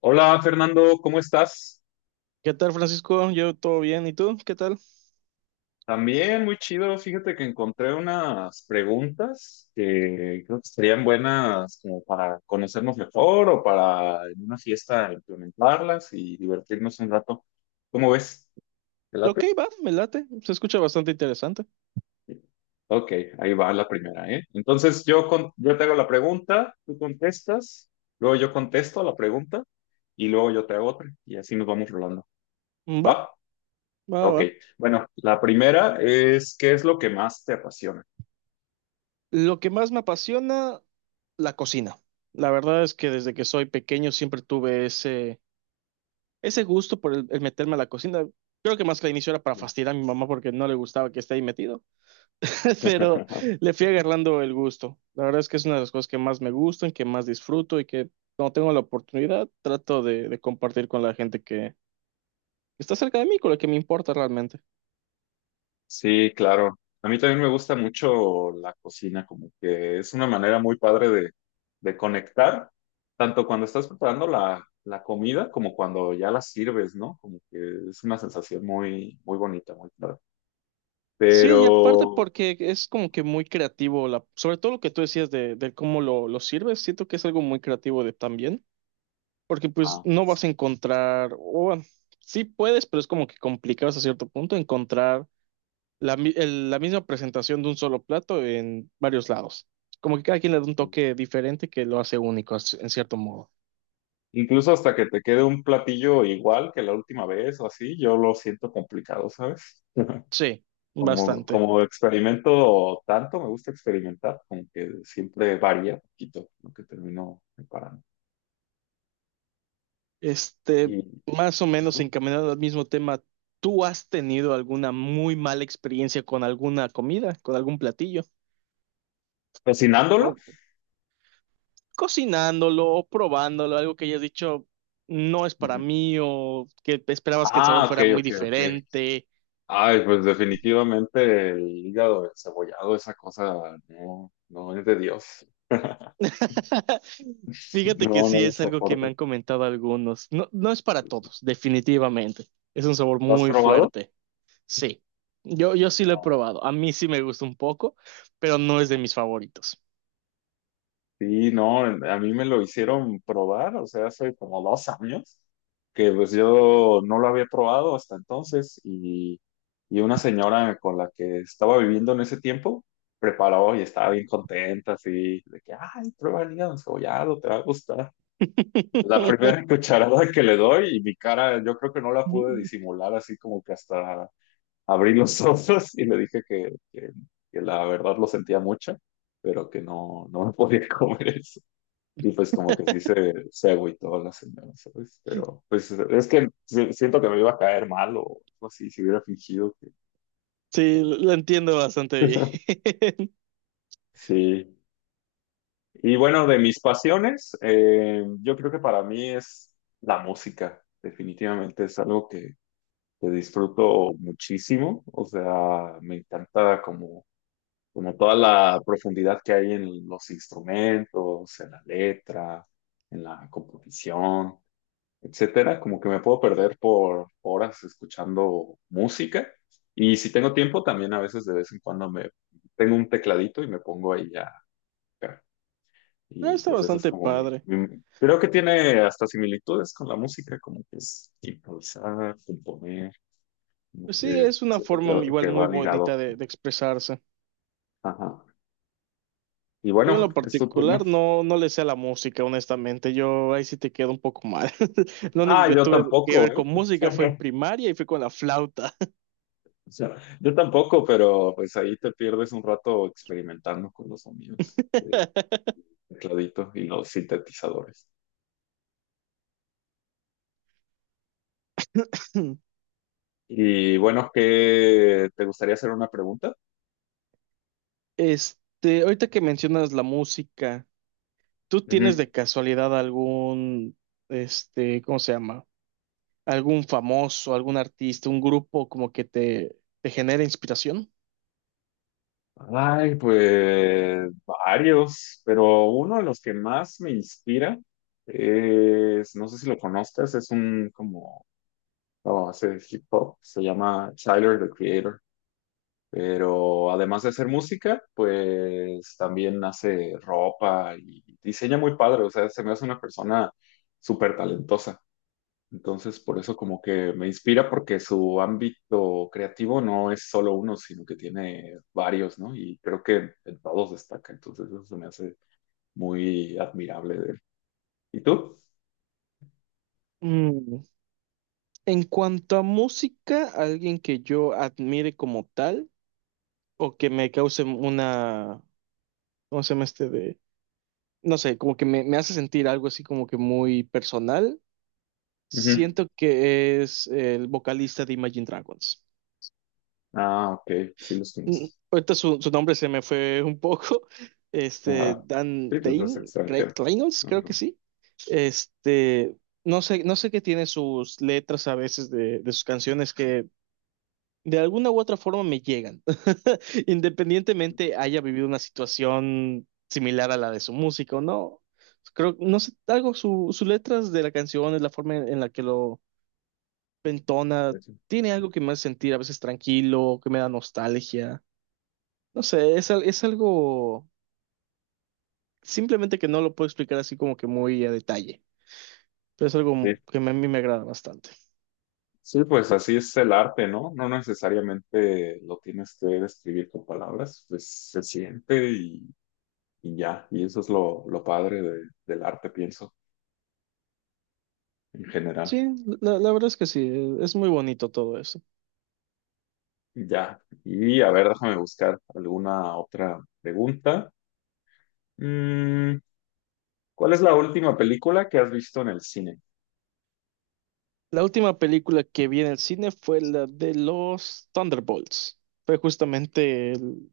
Hola Fernando, ¿cómo estás? ¿Qué tal, Francisco? Yo todo bien, ¿y tú? ¿Qué tal? También muy chido. Fíjate que encontré unas preguntas que creo que serían buenas como para conocernos mejor o para en una fiesta implementarlas y divertirnos un rato. ¿Cómo ves? ¿Te late? Ok, va, me late. Se escucha bastante interesante. Ok, ahí va la primera, ¿eh? Entonces yo, yo te hago la pregunta, tú contestas, luego yo contesto la pregunta y luego yo te hago otra y así nos vamos rolando. Mm, Va, ¿Va? va, Ok, va. bueno, la primera es, ¿qué es lo que más te apasiona? Lo que más me apasiona, la cocina. La verdad es que desde que soy pequeño siempre tuve ese gusto por el meterme a la cocina. Creo que más que al inicio era para fastidiar a mi mamá porque no le gustaba que esté ahí metido, pero le fui agarrando el gusto. La verdad es que es una de las cosas que más me gustan, que más disfruto y que cuando tengo la oportunidad trato de compartir con la gente que está cerca de mí, con la que me importa realmente. Sí, claro. A mí también me gusta mucho la cocina, como que es una manera muy padre de conectar, tanto cuando estás preparando la comida como cuando ya la sirves, ¿no? Como que es una sensación muy, muy bonita, muy padre. Sí, y Pero, aparte porque es como que muy creativo, la, sobre todo lo que tú decías de cómo lo sirves, siento que es algo muy creativo de también, porque pues ah, no vas a sí. encontrar, o bueno, sí puedes, pero es como que complicado hasta cierto punto encontrar la, la misma presentación de un solo plato en varios lados. Como que cada quien le da un toque diferente que lo hace único en cierto modo. Incluso hasta que te quede un platillo igual que la última vez o así, yo lo siento complicado, ¿sabes? Sí, Como, bastante. como experimento tanto, me gusta experimentar, como que siempre varía un poquito lo que termino preparando. Y Este, más o menos ajá. encaminado al mismo tema, ¿tú has tenido alguna muy mala experiencia con alguna comida, con algún platillo? Cocinándolo. O cocinándolo, o probándolo, algo que hayas dicho no es para Ujú. mí, o que esperabas que el sabor Ah, ok, fuera muy ok, ok. diferente. Ay, pues definitivamente el hígado cebollado esa cosa no, no es de Dios. Fíjate que No, no sí lo es algo que me soporto. han comentado algunos. No, no es para todos, definitivamente. Es un sabor ¿Lo has muy probado? fuerte. Sí, yo sí lo he No. probado. A mí sí me gusta un poco, pero no es de mis favoritos. Sí, no, a mí me lo hicieron probar, o sea, hace como 2 años, que pues yo no lo había probado hasta entonces y una señora con la que estaba viviendo en ese tiempo preparó y estaba bien contenta, así, de que, ay, prueba el hígado encebollado, te va a gustar. La primera cucharada que le doy y mi cara, yo creo que no la pude disimular, así como que hasta abrí los ojos y le dije que la verdad lo sentía mucho, pero que no, no me podía comer eso. Y pues como que sí se agüitó la señora, ¿sabes? Pero pues es que siento que me iba a caer mal o algo así, si hubiera fingido que... Sí, lo entiendo bastante bien. Sí. Y bueno, de mis pasiones, yo creo que para mí es la música. Definitivamente es algo que disfruto muchísimo. O sea, me encanta como, como toda la profundidad que hay en los instrumentos, en la letra, en la composición. Etcétera, como que me puedo perder por horas escuchando música. Y si tengo tiempo, también a veces de vez en cuando me tengo un tecladito y me pongo ahí a tocar. No, Y está pues esa es bastante como mi, padre. mi- creo que tiene hasta similitudes con la música, como que es improvisar, componer, como Pues sí, que es una siento forma igual que muy va ligado. bonita de expresarse. Ajá. Y Yo en bueno, lo es tu turno. particular no, no le sé a la música, honestamente. Yo ahí sí te quedo un poco mal. Lo único Ah, que yo tuve que tampoco, ver ¿eh? con música fue en primaria y fue con la flauta. O sea, yo tampoco, pero pues ahí te pierdes un rato experimentando con los sonidos. Tecladito y los sintetizadores. Y bueno, ¿qué te gustaría hacer una pregunta? Ahorita que mencionas la música, ¿tú tienes de Ujú. casualidad algún, este, ¿cómo se llama? Algún famoso, algún artista, un grupo como que te genera inspiración? Ay, pues varios, pero uno de los que más me inspira es, no sé si lo conozcas, es un como, oh, hace hip hop, se llama Tyler, the Creator, pero además de hacer música, pues también hace ropa y diseña muy padre, o sea, se me hace una persona súper talentosa. Entonces, por eso como que me inspira porque su ámbito creativo no es solo uno, sino que tiene varios, ¿no? Y creo que en todos destaca. Entonces, eso se me hace muy admirable de él. ¿Y tú? Mm, En cuanto a música, alguien que yo admire como tal o que me cause una, ¿cómo se llama este de? No sé, como que me hace sentir algo así como que muy personal. Ujú. Siento que es el vocalista de Imagine Dragons. Ah, ok, sí los Mm, conozco. Ahorita su, su nombre se me fue un poco. Ajá. Sí, pues no es extranjero. Reynolds, creo Ajá. que sí. Este, no sé, no sé qué tiene sus letras a veces de sus canciones que de alguna u otra forma me llegan. Independientemente haya vivido una situación similar a la de su músico, ¿no? Creo, no sé, algo, sus letras de la canción, es la forma en la que lo entona, Pues sí. tiene algo que me hace sentir a veces tranquilo, que me da nostalgia. No sé, es algo simplemente que no lo puedo explicar así como que muy a detalle, pero es algo Sí. A mí me agrada bastante. Sí, pues así es el arte, ¿no? No necesariamente lo tienes que describir con palabras, pues se siente y ya. Y eso es lo padre del arte, pienso, en general. Sí, la verdad es que sí, es muy bonito todo eso. Ya. Y a ver, déjame buscar alguna otra pregunta. Mm, ¿Cuál es la última película que has visto en el cine? La última película que vi en el cine fue la de los Thunderbolts. Fue justamente el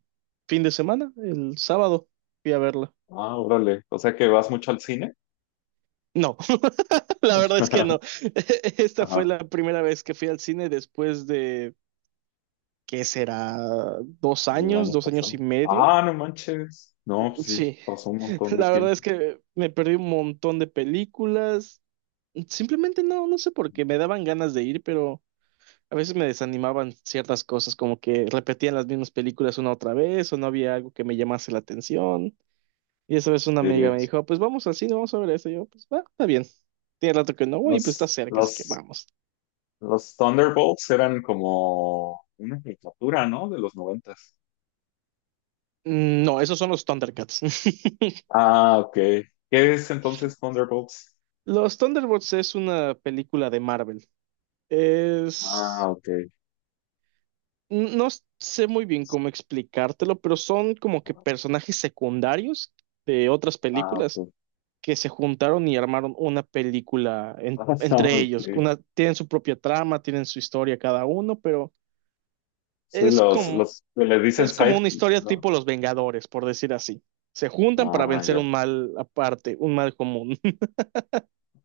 fin de semana, el sábado, fui a verla. Ah, órale. O sea que vas mucho al cine. No, la verdad es que no. Esta fue Ajá, la primera vez que fui al cine después de, ¿qué será? Del año Dos años y pasado. medio. Ah, no manches. No, pues sí, Sí, pasó un montón de la verdad tiempo. es que me perdí un montón de películas. Simplemente no, no sé por qué, me daban ganas de ir, pero a veces me desanimaban ciertas cosas, como que repetían las mismas películas una otra vez o no había algo que me llamase la atención. Y esa vez una amiga me Sí. dijo, "Ah, pues vamos al cine, vamos a ver eso". Y yo, pues va, está bien. Tiene rato que no voy, pues está Los, cerca, así que los, vamos. los Thunderbolts eran como una caricatura, ¿no? De los noventas. No, esos son los Thundercats. Ah, ok. ¿Qué es entonces Thunderbolts? Los Thunderbolts es una película de Marvel. Ah, Es ok. No sé muy bien cómo explicártelo, pero son como que personajes secundarios de otras Ah, películas ok. que se juntaron y armaron una película Ah, entre ellos. ok. Una, tienen su propia trama, tienen su historia cada uno, pero Sí, es como, los que les dicen es como una sidekicks, historia ¿no? tipo Los Vengadores, por decir así. Se juntan para Ah, vencer ya. un mal aparte, un mal común.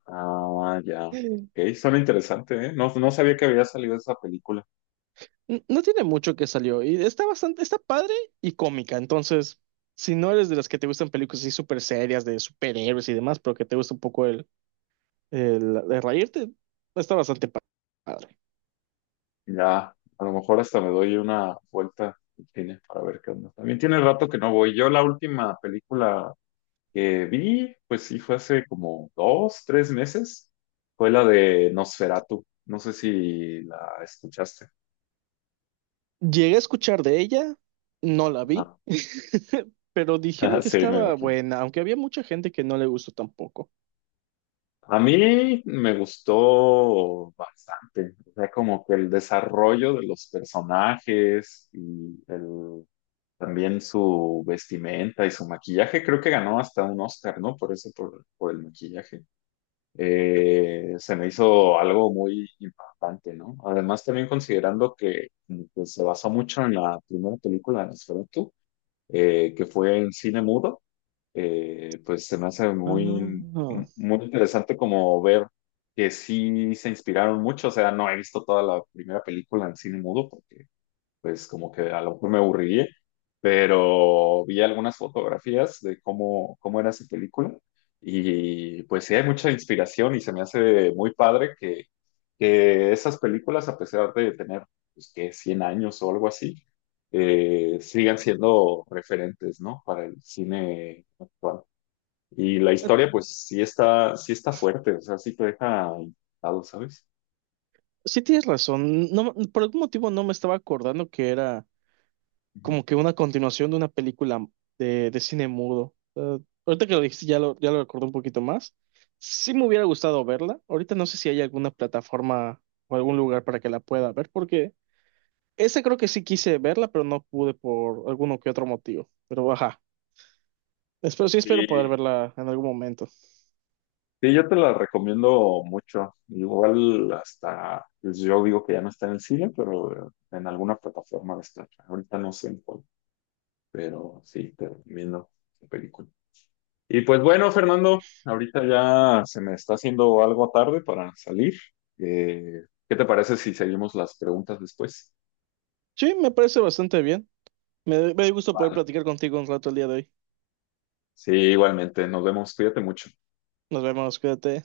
Ah, ya. Ok, suena interesante, ¿eh? No, no sabía que había salido esa película. No tiene mucho que salió y está bastante, está padre y cómica. Entonces, si no eres de las que te gustan películas así súper serias de superhéroes y demás, pero que te gusta un poco el reírte, está bastante padre. Ya, a lo mejor hasta me doy una vuelta al cine para ver qué onda. También tiene rato que no voy. Yo la última película que vi, pues sí, fue hace como 2, 3 meses. Fue la de Nosferatu. No sé si la escuchaste. Llegué a escuchar de ella, no la vi, No. pero dijeron que Sí, me estaba imagino. buena, aunque había mucha gente que no le gustó tampoco. A mí me gustó bastante, o sea, como que el desarrollo de los personajes y el, también su vestimenta y su maquillaje, creo que ganó hasta un Oscar, ¿no? Por eso, por el maquillaje. Se me hizo algo muy impactante, ¿no? Además, también considerando que se basó mucho en la primera película de Nosferatu, que fue en cine mudo, pues se me hace Ah, muy, muy interesante como ver que sí se inspiraron mucho, o sea, no he visto toda la primera película en cine mudo, porque pues como que a lo mejor me aburriría, pero vi algunas fotografías de cómo, cómo era esa película y pues sí hay mucha inspiración y se me hace muy padre que esas películas, a pesar de tener, pues que 100 años o algo así, sigan siendo referentes, ¿no? Para el cine actual. Y la historia, pues sí está fuerte, o sea, sí te deja impactado, ¿sabes? sí tienes razón. No, por algún motivo no me estaba acordando que era Ujú. como que una continuación de una película de cine mudo. Ahorita que lo dijiste, ya lo recordé un poquito más. Sí me hubiera gustado verla. Ahorita no sé si hay alguna plataforma o algún lugar para que la pueda ver, porque esa creo que sí quise verla, pero no pude por alguno que otro motivo. Pero ajá, espero, sí espero poder Y verla en algún momento. sí, yo te la recomiendo mucho. Igual hasta, pues, yo digo que ya no está en el cine, pero en alguna plataforma va a estar. Ahorita no sé en cuál, pero sí, te recomiendo la película. Y pues bueno, Fernando, ahorita ya se me está haciendo algo tarde para salir. Eh, ¿Qué te parece si seguimos las preguntas después? Sí, me parece bastante bien. Me dio gusto poder platicar contigo un rato el día de hoy. Sí, igualmente, nos vemos, cuídate mucho. Nos vemos, cuídate.